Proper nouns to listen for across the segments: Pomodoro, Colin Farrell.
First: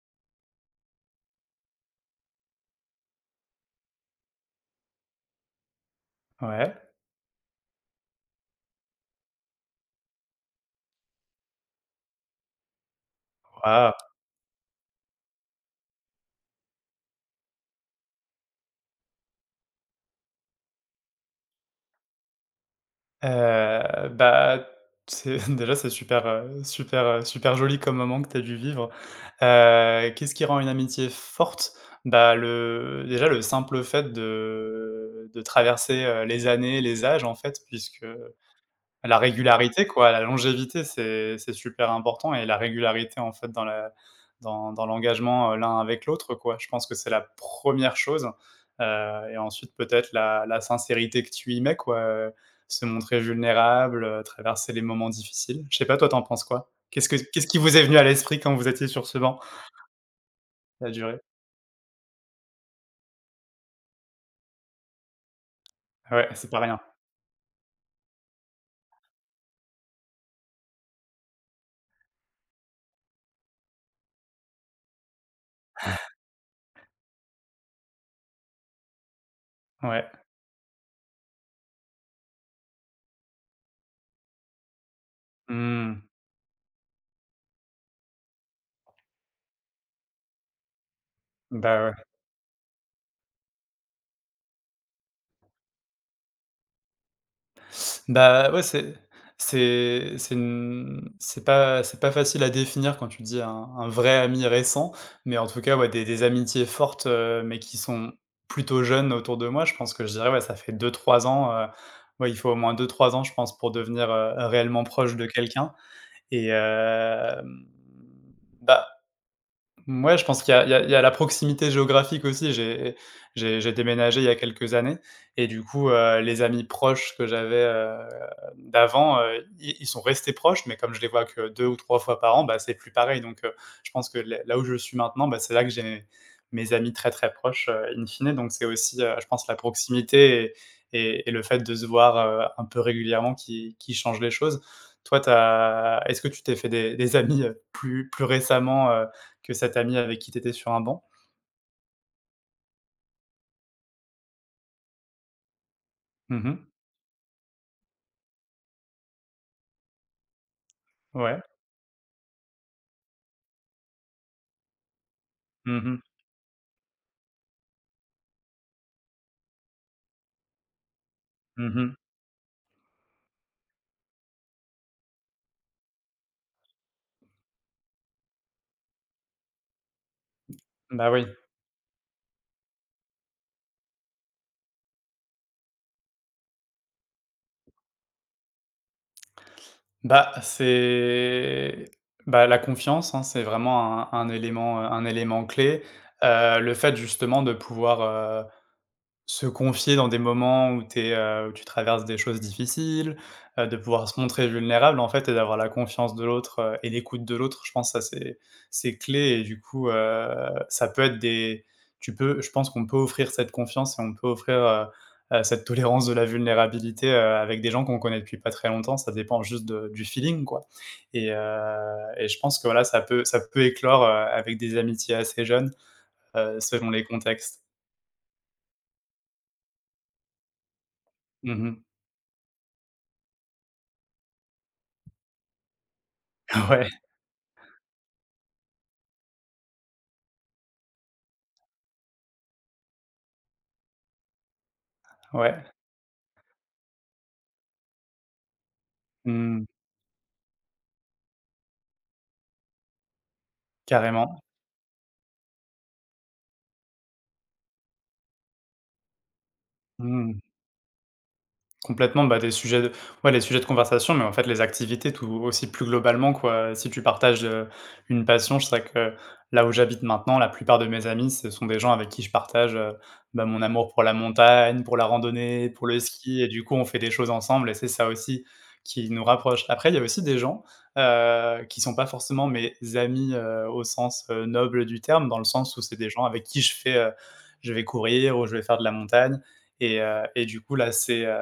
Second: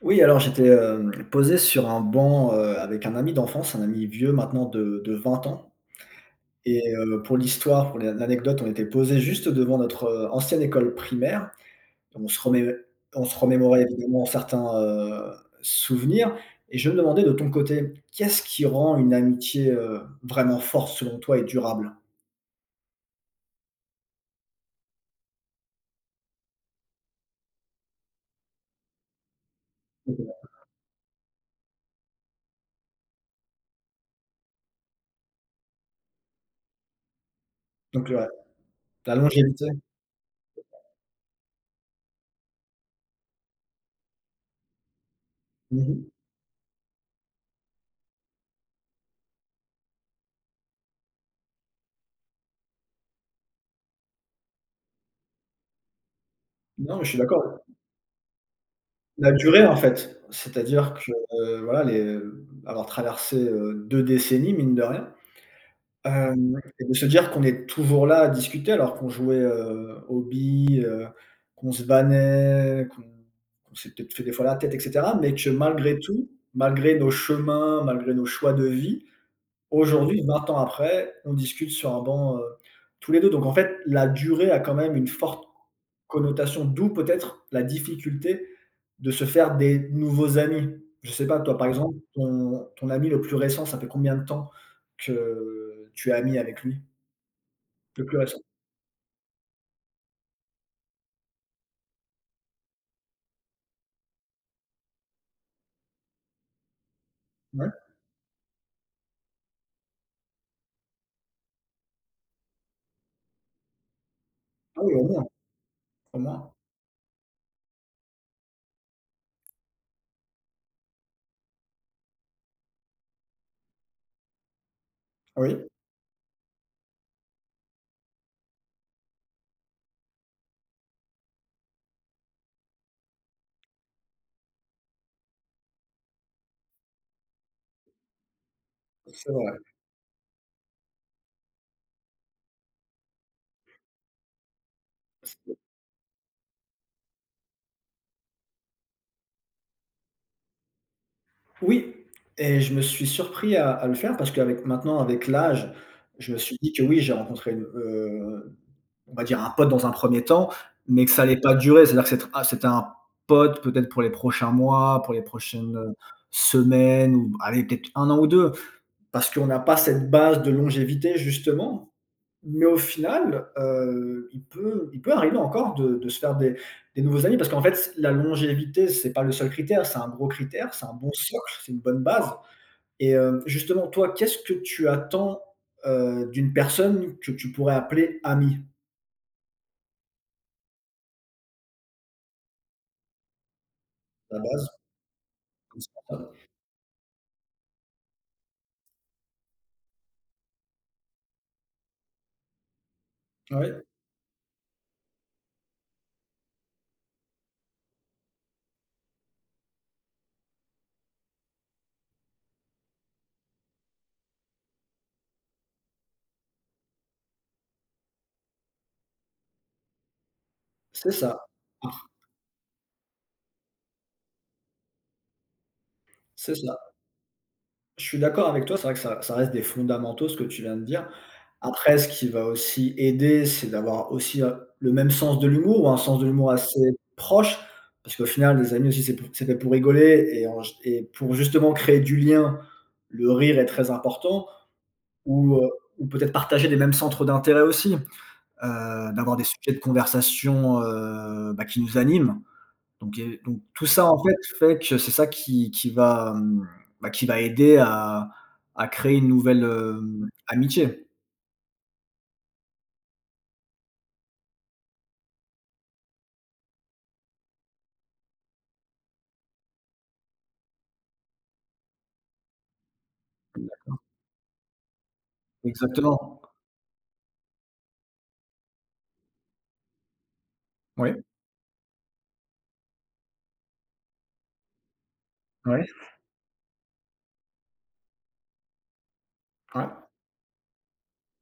Oui, alors j'étais, posé sur un banc, avec un ami d'enfance, un ami vieux maintenant de 20 ans Ouais, et pour l'histoire, pour l'anecdote, on était posé juste devant notre, ancienne école primaire. On se remé on se remémorait waouh! évidemment certains, souvenirs. Et je me demandais, de ton côté, qu'est-ce qui rend une amitié, vraiment forte selon toi, et durable? Bah, c'est déjà c'est super, super, super joli comme moment que tu as dû vivre. Qu'est-ce qui rend une amitié forte? Bah, le simple fait de traverser, les années, les âges en fait puisque Donc ouais, la la longévité. régularité quoi, la longévité, c'est super important et la régularité en fait dans la dans dans l'engagement, l'un avec Mmh. l'autre quoi. Je pense que c'est la première chose, et ensuite peut-être la sincérité que tu y mets quoi, se montrer vulnérable, traverser les moments difficiles. Je sais pas, toi, tu en penses quoi? Non, mais Qu'est-ce je que suis qu'est-ce d'accord. qui vous est venu à l'esprit quand vous étiez sur ce La banc? durée, en fait. La C'est-à-dire que, durée? Voilà, les, avoir traversé, 2 décennies, mine de rien, Ouais, c'est pas rien. et de se dire qu'on est toujours là à discuter alors qu'on jouait, aux billes, qu'on se bannait, qu'on s'est peut-être fait des fois la tête, et cetera, mais que malgré tout, malgré nos chemins, malgré nos choix de vie, Ouais. aujourd'hui, 20 ans après, on discute sur un banc, tous les 2. Donc en fait, la durée a quand même une forte Mmh. connotation, d'où peut-être la difficulté de se faire des nouveaux amis. Je sais pas, toi, par Bah, exemple, ouais. ton ami le plus récent, ça fait combien de temps que tu es ami avec lui? Le plus récent? Bah, ouais, c'est pas facile à définir quand tu dis un vrai ami récent, mais en tout cas, ouais, des amitiés fortes, mais Ouais? qui sont plutôt jeunes autour de moi. Je pense que je dirais, ouais, ça fait 2 3 ans, ouais, il faut au moins 2 3 ans, je pense, pour devenir, Ah réellement oui, au proche moins, de quelqu'un, au et moins. hem, bah ouais, je pense qu'il y a la proximité géographique aussi. J'ai déménagé il y a quelques années et Oui, du coup, les amis proches que j'avais, d'avant, ils sont restés proches, mais comme je les vois que 2 ou 3 fois par an, bah, c'est plus pareil donc, je pense que là où je suis maintenant, bah, c'est là que j'ai mes amis très, très proches, in fine, donc c'est aussi, je c'est pense, vrai. la proximité et le fait de se voir, un peu régulièrement qui change les choses. Toi, est-ce que tu t'es fait des amis, plus récemment, que cet ami avec qui tu étais sur un banc? Oui, et je me suis surpris à le faire parce qu'avec maintenant, avec l'âge, je me Mmh suis mh. dit que oui, j'ai rencontré une, on va dire un pote dans un premier temps, mais que ça n'allait Ouais. pas durer. C'est-à-dire que c'est ah, c'était un pote peut-être pour les prochains mois, pour les prochaines, Mmh mh. semaines, ou allez peut-être 1 an ou 2. Parce qu'on n'a pas cette base de longévité, Mmh justement, mh. mais au final, il peut arriver encore de se faire des nouveaux amis, parce qu'en fait la longévité, c'est pas le seul critère, c'est un gros critère, c'est un bon Bah, oui. socle, c'est une bonne base. Et justement toi, qu'est-ce que tu attends, d'une personne que tu pourrais appeler ami, Bah, la confiance, hein, c'est vraiment un à la base? élément, un élément Comme clé. ça. Le fait justement de pouvoir, se confier dans des moments où où tu traverses des choses difficiles, Oui, de pouvoir se montrer vulnérable, en fait, et d'avoir la confiance de l'autre, et l'écoute de l'autre. Je pense que ça, c'est clé et du coup, ça peut être des tu peux je pense qu'on peut offrir cette confiance et on peut offrir, cette tolérance de la vulnérabilité, avec des gens qu'on connaît depuis pas très longtemps. Ça dépend juste de du feeling, quoi, c'est et ça. heu et je pense que, voilà, ça peut éclore, avec des amitiés assez jeunes, C'est ça. selon les contextes. Je suis d'accord avec toi, c'est vrai que ça reste des fondamentaux, ce que tu viens de dire. Mmh. Après, ce qui va aussi aider, c'est d'avoir aussi, le même sens de l'humour, ou un sens de l'humour assez Ouais, proche, parce qu'au final, les amis aussi, c'est fait pour rigoler et en et pour justement créer du lien, le rire est très important. Ou, ouais. Ou peut-être partager les mêmes centres d'intérêt aussi, d'avoir des Mmh. sujets de conversation, bah, qui nous animent. Donc, et donc tout ça, en fait, Carrément. fait que c'est ça qui va, bah, qui va aider à créer une nouvelle, Mmh. amitié. Complètement, bah, des sujets de ouais, les sujets de conversation, mais en fait, les activités tout aussi plus globalement, quoi. Si tu partages, une passion, je sais que là où j'habite maintenant, la plupart de mes amis, ce sont des gens avec qui je partage, bah, mon amour pour la montagne, pour la randonnée, pour le Exactement. ski et du coup, on fait des choses ensemble et c'est ça aussi qui nous rapproche. Après, il y a aussi des gens, Oui, qui sont pas forcément mes amis, au sens, noble du terme, dans le sens où oui, c'est des gens avec qui je fais, je vais courir ou je vais faire de la montagne ouais, et du coup, là, c'est, heu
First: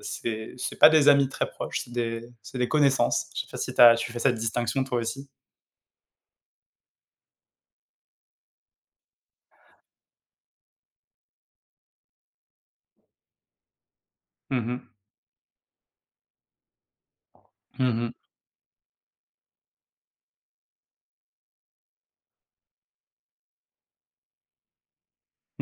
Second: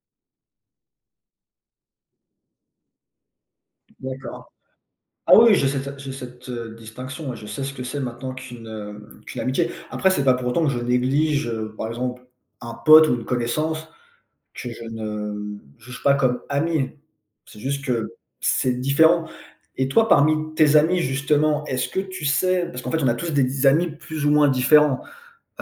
c'est c'est pas des amis très proches, c'est des connaissances. Je sais pas si t'as tu fais cette d'accord. distinction toi aussi? Ah oui, j'ai cette distinction, ouais, je sais ce que c'est maintenant qu'une, qu'une amitié. Après, c'est pas pour autant que je néglige, par exemple, un pote ou une connaissance Mmh que mh. je ne juge pas comme amis. C'est juste Mmh. que c'est différent. Et toi, parmi tes amis, justement, est-ce que tu sais, parce qu'en fait, on a tous des amis plus ou moins différents.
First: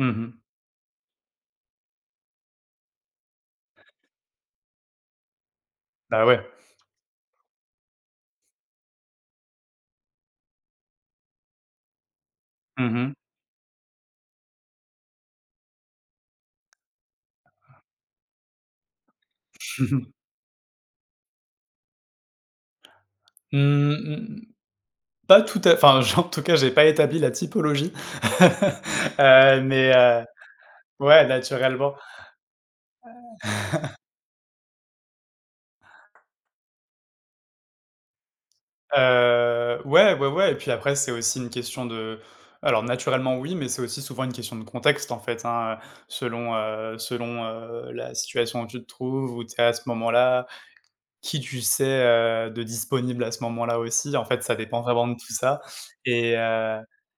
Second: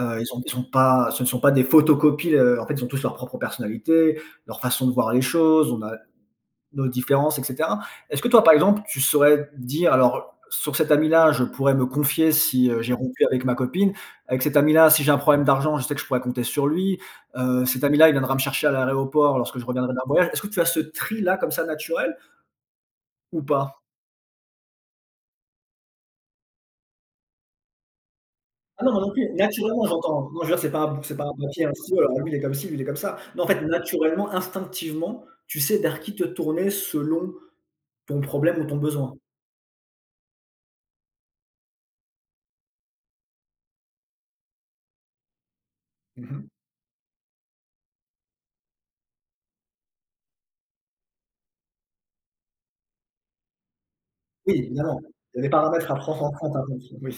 Ils ont ils sont pas ce ne sont pas des photocopies, en fait, ils ont tous leur propre personnalité, leur façon de voir les choses. On a Bah, ouais. nos différences, etc. Est-ce que toi, par exemple, tu saurais dire: alors, sur cet ami-là, je pourrais me confier si Mmh j'ai mh. rompu avec ma copine. Avec cet ami-là, si j'ai un problème d'argent, je sais que je pourrais compter sur lui. Cet ami-là, il viendra me chercher à l'aéroport lorsque je reviendrai d'un voyage. Est-ce que tu as ce tri-là comme ça, naturel, ou pas? Mmh. Pas tout à enfin, j en tout cas, j'ai pas établi la typologie, Ah non, moi non plus. Naturellement, mais, j'entends. Non, je veux dire, c'est pas un bou c'est pas ouais, un papier, un naturellement. stylo, alors lui, il est comme ci, lui, il est comme ça. Non, en fait, naturellement, instinctivement, tu sais vers qui te tourner selon ton problème ou ton besoin. Ouais, ouais, ouais, et puis après, c'est aussi une question de alors, naturellement, oui, mais c'est aussi souvent une question de contexte, en fait, hein, Mmh. selon la situation où tu te trouves, où tu es à ce moment-là. Qui tu sais, de disponible à ce moment-là aussi, en fait, Oui, ça dépend évidemment. vraiment de tout Il y a des ça, paramètres à prendre en et compte, hein, bien heu oui.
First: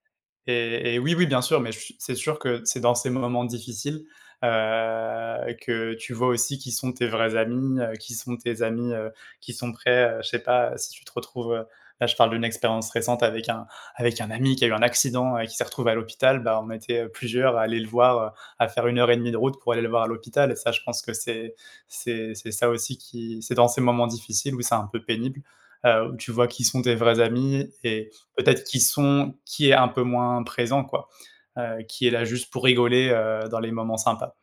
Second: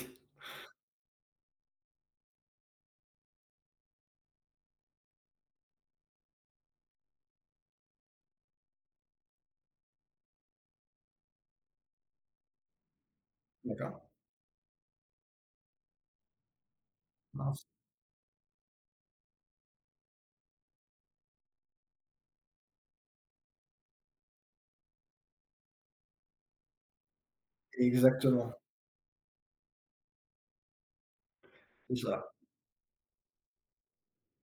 et oui, oui, bien sûr, mais je c'est sûr que c'est dans ces moments difficiles, que tu vois aussi qui sont tes vrais amis, qui sont tes amis, qui sont prêts, je sais pas, si tu te retrouves, là je parle d'une expérience récente D'accord. avec un ami qui a eu un accident et qui s'est retrouvé à l'hôpital, bah, on était, plusieurs à Mince. aller le voir, à faire 1 h 30 de route pour aller le voir à l'hôpital et ça, je pense que c'est ça aussi qui c'est dans ces moments difficiles où c'est un peu pénible, où tu vois qui sont tes vrais amis et Exactement, peut-être qui est un peu moins présent quoi, c'est qui est là ça. juste pour rigoler, dans les moments sympas.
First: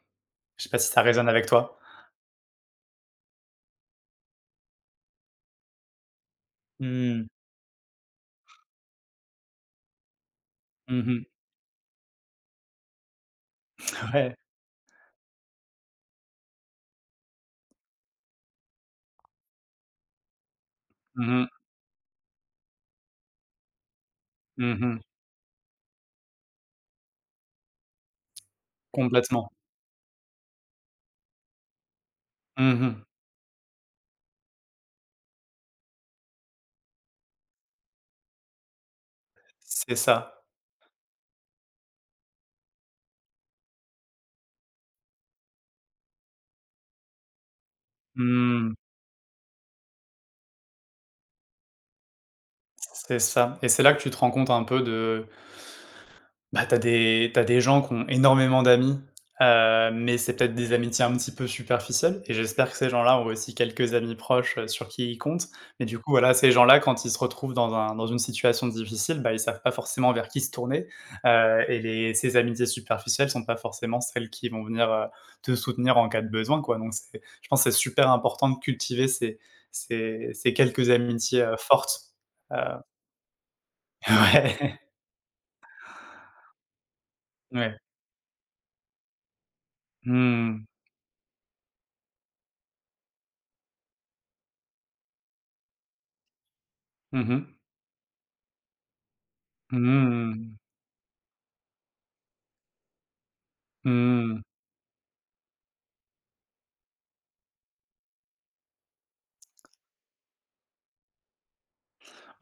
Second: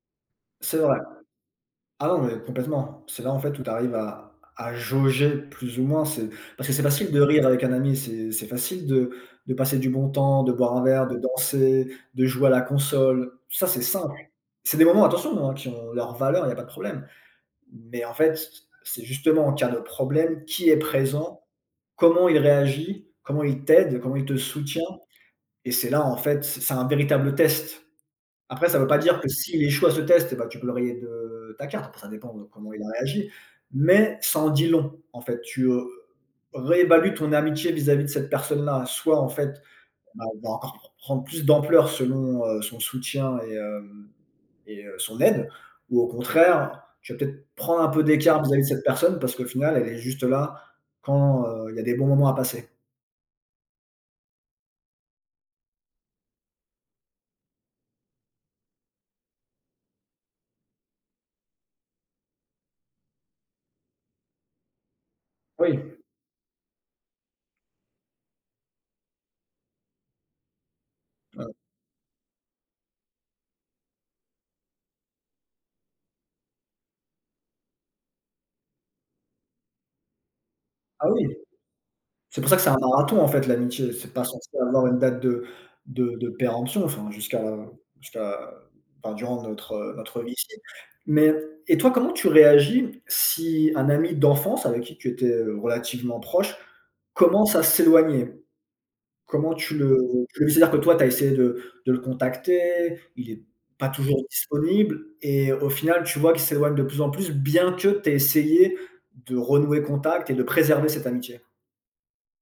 Je sais C'est pas si vrai. ça résonne avec toi? Ah non, mais complètement. C'est là, en fait, où tu arrives à jauger plus ou moins, c'est parce que c'est facile de Mmh. rire avec un ami, c'est facile de passer du bon temps, de boire un verre, de Mmh. danser, de jouer à la console. Ça, c'est simple. Ouais. C'est des moments, attention, hein, qui ont leur valeur, il y a pas de problème. Mais en fait, c'est justement en cas de problème, qui est présent, Mmh. comment il réagit, comment il t'aide, comment il te soutient. Mmh. Et c'est là, en fait, c'est un véritable test. Après, ça ne veut pas dire que Complètement. s'il échoue à ce test, et bah, tu peux le rayer de ta carte. Après, ça dépend de comment il a Mmh. réagi, mais ça en dit long, en fait. Tu, réévalues ton amitié vis-à-vis de cette personne-là. Soit, en fait, C'est bah, elle ça. va encore prendre plus d'ampleur selon, son soutien et hem son aide, ou au contraire, tu vas peut-être prendre un peu d'écart vis-à-vis de Mmh. cette personne parce qu'au final, elle est juste là quand, il y a des bons moments à passer. C'est ça et c'est là que tu te rends compte un peu de bah, t'as des gens qui ont énormément d'amis, mais c'est peut-être des amitiés un petit peu superficielles et j'espère que ces gens-là ont aussi quelques amis proches, sur qui ils comptent. Mais Oui, du coup, voilà, ces gens-là, quand ils se retrouvent dans une situation difficile, bah, ils savent pas forcément vers qui se tourner, heu, et les ces amitiés superficielles sont pas forcément celles qui vont venir, te soutenir en cas de besoin, quoi. Donc c'est je pense que c'est super important de cultiver ces quelques ah amitiés, oui. Fortes, C'est pour ça heu que c'est un marathon, en fait, l'amitié. C'est pas censé ouais, avoir une date de péremption, enfin, jusqu'à ouais. jusqu'à enfin, durant notre, notre vie ici. Mmh. Mais et toi, comment tu réagis si un ami d'enfance avec qui tu étais, relativement proche, Mmh. commence à s'éloigner? Comment tu le vis? Mmh. C'est-à-dire que toi, tu as essayé de le contacter, il est pas toujours Mmh. disponible, et au final, tu vois qu'il s'éloigne de plus en plus, bien que tu aies essayé de renouer contact et de préserver cette amitié?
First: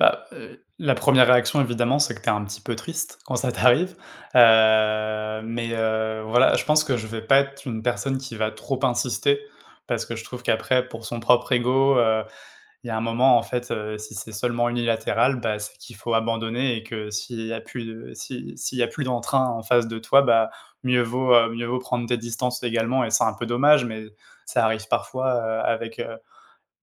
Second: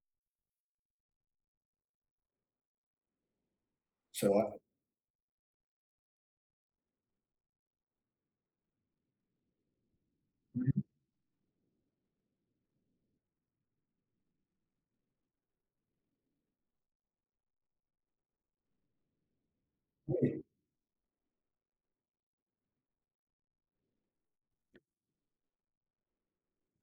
Bah, la première réaction évidemment, c'est que tu es un petit peu triste quand ça t'arrive, C'est vrai, mais, voilà, je pense que je vais pas être une personne qui va trop insister parce que je trouve qu'après pour son propre ego, il y a un moment en fait, si c'est seulement unilatéral, bah, c'est qu'il faut abandonner et que s'il y a plus de si s'il y a plus d'entrain en face de toi, oui. bah, mieux vaut prendre tes distances également et c'est un peu dommage mais ça arrive parfois, avec,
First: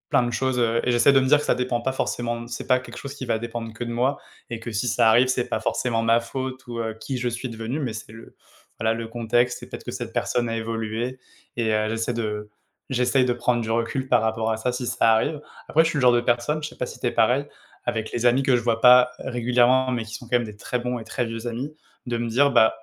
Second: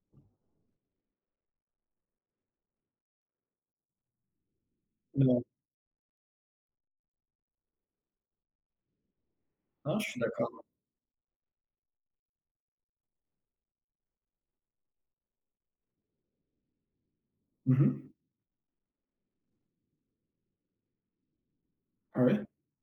plein de choses, et j'essaie de me dire que ça dépend pas forcément, c'est pas quelque chose qui va dépendre que de moi et que si ça arrive, c'est pas forcément ma faute ou, qui je suis devenu, mais c'est le voilà, le contexte et peut-être que Ah, je cette suis d'accord. personne a évolué et, j'essaie de prendre du recul par rapport à ça, si ça arrive. Après, je suis le genre de personne, je sais pas si t'es pareil, Mmh mh. avec les amis que je vois pas régulièrement, mais qui sont quand même des très bons et très vieux amis, de Ah me ouais? dire: «Bah».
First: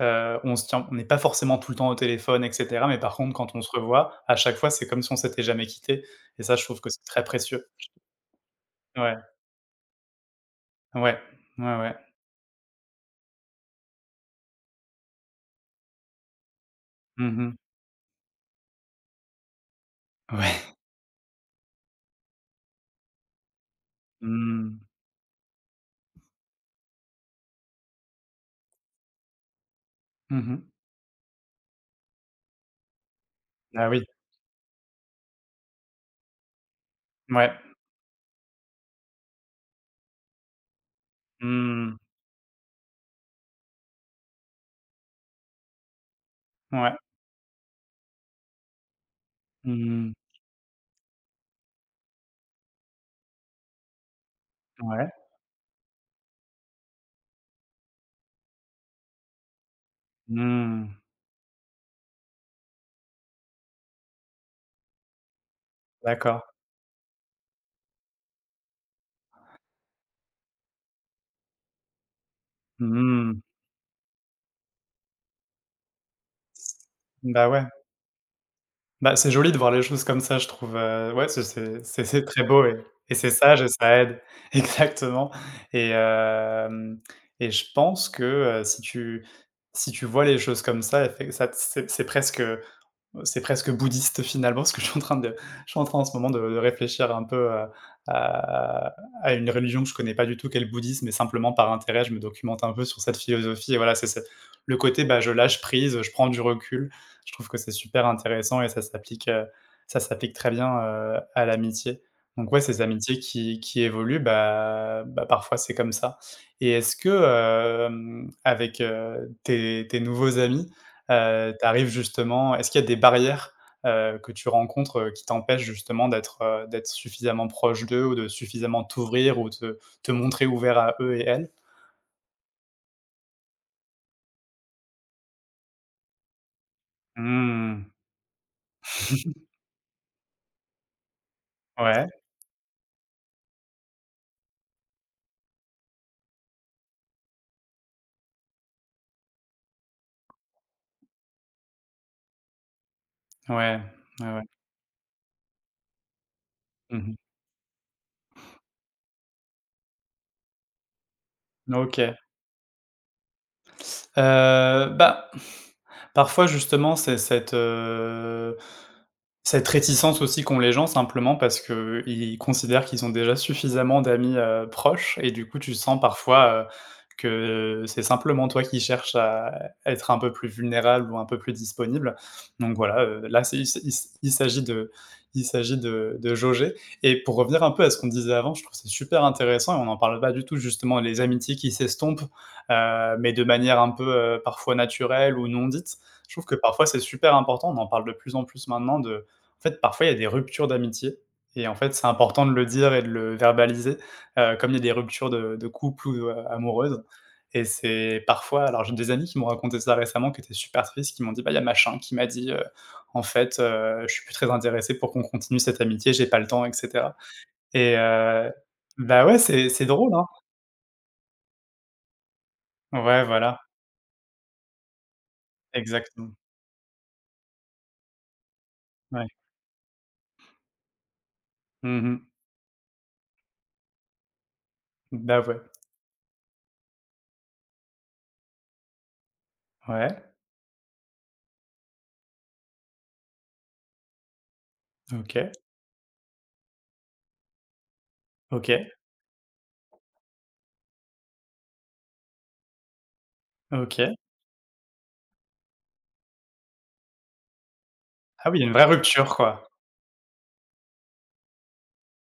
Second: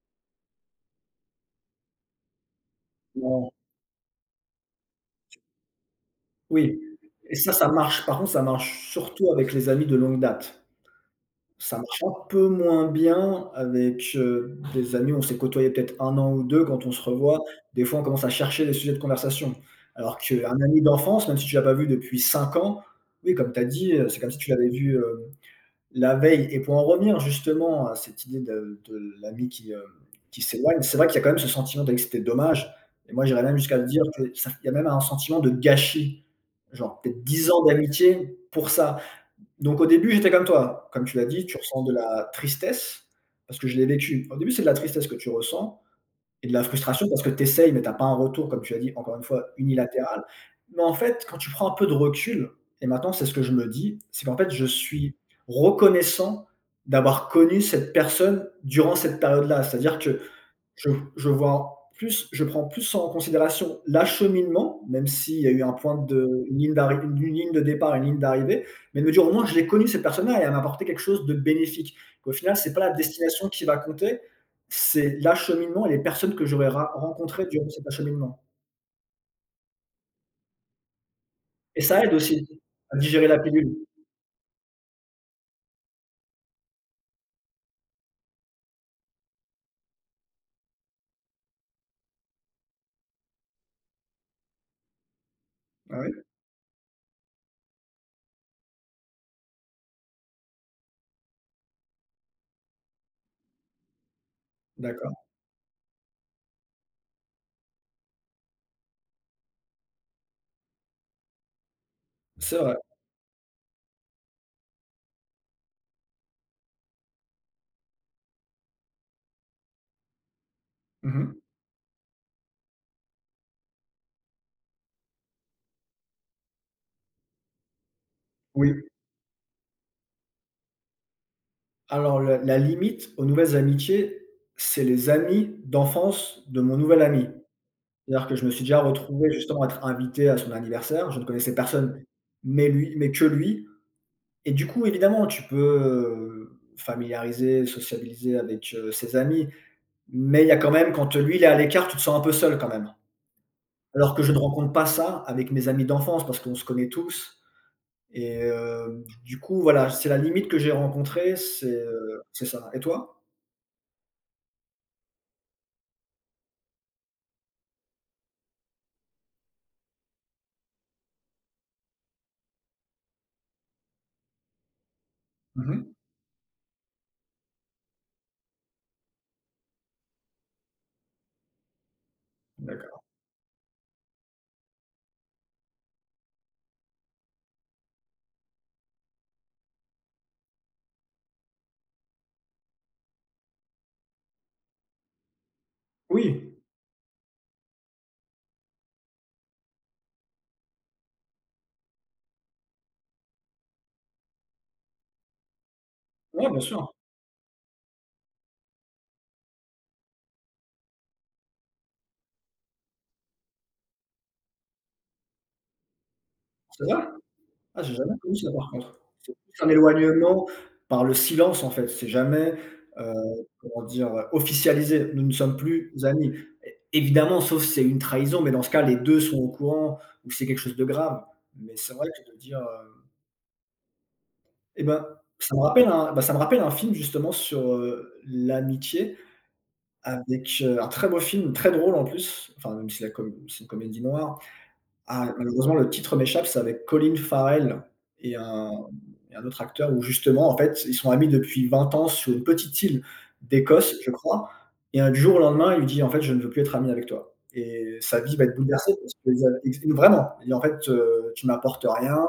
On se tient on n'est pas forcément tout le temps au téléphone et cetera, mais par contre, Wow. quand on se revoit, à chaque fois, c'est comme si on s'était jamais quitté. Et ça, je Oui, trouve que c'est très et ça, précieux. ça marche. Par contre, ça marche Ouais, surtout avec les amis de longue date. ouais, ouais, Ça ouais. marche un peu moins bien avec, des amis où on s'est côtoyés peut-être 1 an ou 2, quand on se revoit. Mmh. Des fois, on commence à chercher des sujets de conversation. Alors qu'un Ouais. ami d'enfance, même si tu l'as pas vu depuis 5 ans, oui, comme tu as dit, c'est comme si tu l'avais Mmh. vu, la veille. Et pour en revenir justement à cette idée de l'ami qui Mmh. s'éloigne, c'est vrai qu'il y a quand même ce sentiment de c'était dommage, et moi j'irais même jusqu'à Ah dire oui. que ça il y a même un sentiment de gâchis, genre peut-être dix Ouais. ans d'amitié pour ça. Donc au début, j'étais comme toi, comme tu l'as dit, tu ressens de Mmh. la tristesse parce que je l'ai vécu. Au début, c'est de la tristesse que tu ressens, et de la Ouais. frustration parce que tu essayes, mais tu as pas un retour, comme tu as dit, encore une fois, Mmh. unilatéral. Mais en fait, quand tu prends un peu de recul, et maintenant c'est ce que je me dis, c'est qu'en fait, je Ouais. suis reconnaissant d'avoir connu cette personne durant cette période-là. C'est-à-dire que je Mmh. je vois plus je prends plus en considération l'acheminement, même s'il y a eu un point D'accord. de une ligne d'arri une ligne de départ, une ligne d'arrivée, mais de me dire au moins je l'ai connue cette personne-là, et elle m'a apporté quelque chose de bénéfique. Qu'au final, c'est pas la Mmh. destination qui va compter, c'est l'acheminement et les personnes que j'aurais ra rencontrées Bah, ouais. durant cet acheminement, Bah, c'est joli de voir les choses comme ça, je trouve, ouais, c'est et c'est ça c'est aide c'est très aussi beau et à digérer c'est la sage et pilule. ça aide. Exactement. Et hem et je pense que, si tu vois les choses comme ça, effe ça c'est presque bouddhiste finalement, parce que je suis en Ah train en oui? ce moment de réfléchir un peu, à à une religion que je connais pas du tout qu'est le bouddhisme, mais simplement par intérêt, je me documente un peu sur cette philosophie et voilà, c'est le côté, D'accord, bah, je lâche prise, je prends du recul. Je trouve que c'est super intéressant et ça s'applique très bien, à l'amitié. Donc c'est ouais, vrai. ces amitiés qui évoluent, bah, parfois c'est comme ça. Et est-ce que, avec, tes nouveaux amis, Mmh. Tu arrives justement est-ce qu'il y a des barrières, que tu rencontres, qui t'empêchent justement d'être suffisamment proche d'eux ou de suffisamment Oui, t'ouvrir ou te montrer ouvert à eux et elles? alors la limite aux nouvelles amitiés, c'est les amis d'enfance de mon nouvel ami. Mmh. C'est-à-dire que je me suis déjà retrouvé justement à être invité à son anniversaire. Je ne connaissais personne, Ouais, mais que lui, et du coup, évidemment, tu peux, familiariser, sociabiliser avec, ses amis, mais il y a quand même quand, lui, il est à l'écart, tu te sens un peu seul quand même. ouais, Alors que ouais, je ne ouais. rencontre pas ça avec mes amis d'enfance parce qu'on se connaît Mmh. tous. Et du coup, voilà, c'est la limite que j'ai rencontrée, OK. C'est ça. Et toi? Bah, parfois justement, c'est cette réticence aussi qu'ont les gens simplement parce qu'ils considèrent qu'ils ont déjà suffisamment d'amis, proches et du coup tu Mmh. sens parfois, que c'est simplement toi qui cherches à être un peu plus vulnérable ou un peu plus disponible. Donc voilà, D'accord. Là, c'est il s il s il s'agit de il s'agit de jauger et pour revenir un peu à ce qu'on disait avant, je trouve que c'est super intéressant et on n'en parle pas du tout justement, les amitiés qui s'estompent, mais de manière un peu, parfois naturelle ou non dite. Je trouve Oui. que parfois c'est super important, on en parle de plus en plus maintenant de en fait, parfois il y a des ruptures d'amitié et en fait, c'est important de le dire et de le verbaliser, comme il y a des ruptures de couple ou, Ouais, bien sûr. amoureuses et c'est parfois alors, j'ai des amis qui m'ont raconté ça récemment qui étaient super tristes, qui m'ont dit: «Bah, il y a machin qui m'a dit, en fait, je suis plus très intéressé pour qu'on continue cette amitié, j'ai pas le temps, et C'est vrai? cetera.» Ah, j'ai Et, jamais connu ça par contre. bah, C'est ouais, plus c'est un c'est drôle, hein? éloignement par le silence, en fait. C'est jamais, Ouais, voilà, comment dire? Officialisé. Nous ne sommes plus amis. exactement. É évidemment, sauf c'est une trahison, mais dans ce cas, les deux Ouais. sont au courant, ou c'est quelque chose de grave. Mais c'est vrai Mmh. que de dire, eh ben, Bah, ça me ouais. rappelle un film justement sur, l'amitié, Ouais. avec, un très beau film, très drôle en plus, enfin, même si la com c'est une comédie noire. Ah, OK. malheureusement, le titre m'échappe, c'est avec Colin Farrell et un OK. Autre acteur, où justement, en fait, ils sont amis depuis 20 ans sur une petite île d'Écosse, je OK. crois, et un du jour au lendemain, il lui dit: «En fait, je ne veux plus être ami avec toi», et sa vie va Ah être oui, il y a une vraie bouleversée parce rupture, qu'ils avaient quoi. ex vraiment, il dit: «En fait, tu m'apportes rien».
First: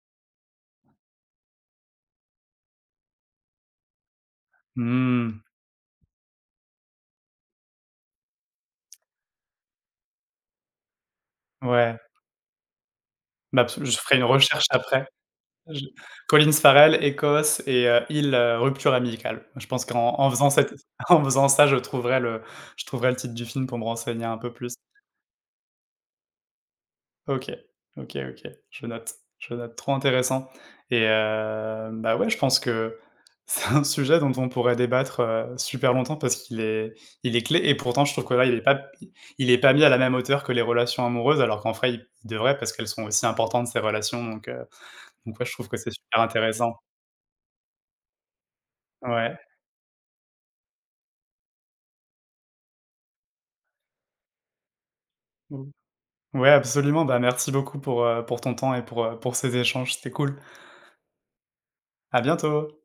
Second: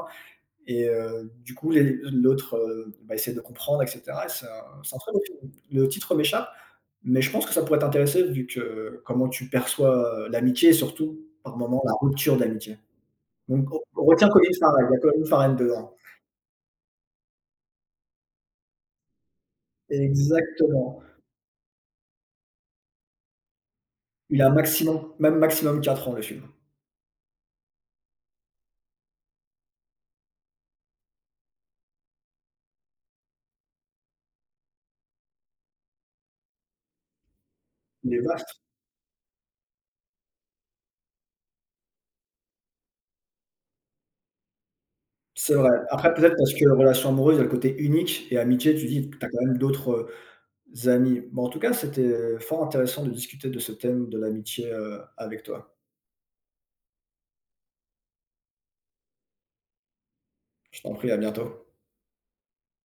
Et du coup, les l'autre, va essayer de comprendre et cetera, et c'est un très beau Mmh, film. Le titre m'échappe, mais je pense que ça pourrait t'intéresser vu que comment tu perçois, l'amitié, et surtout, par moments, la ouais. rupture d'amitié. Bah, Donc parce je on ferai une retient Colin recherche Farrell, il y a après. Colin Farrell Je dedans. Colin Farrell, Écosse et, île, rupture amicale. Je pense qu'en en faisant cette Exactement. en faisant ça, je trouverai le titre du film pour me renseigner un Il a peu plus. maximum, même maximum 4 ans le film. OK. OK, OK. Je note. Je note. Trop intéressant. Et, bah, ouais, je pense que c'est un sujet dont on pourrait débattre, super longtemps parce qu'il est clé et pourtant Il je est trouve que là, il vaste, est pas il est pas mis à la même hauteur que les relations amoureuses alors qu'en vrai, il devrait parce qu'elles sont aussi importantes, ces relations, donc ouais, je c'est trouve vrai. que c'est Après super peut-être parce que intéressant. relation amoureuse, il y a le côté unique, et amitié, tu dis, tu as Ouais. quand même d'autres, amis. Bon, en tout cas, c'était fort intéressant de discuter de ce thème de l'amitié, avec Mmh. toi. Ouais, absolument. Bah, merci beaucoup pour ton temps et pour ces échanges. C'était cool. Je t'en prie, à bientôt. À bientôt.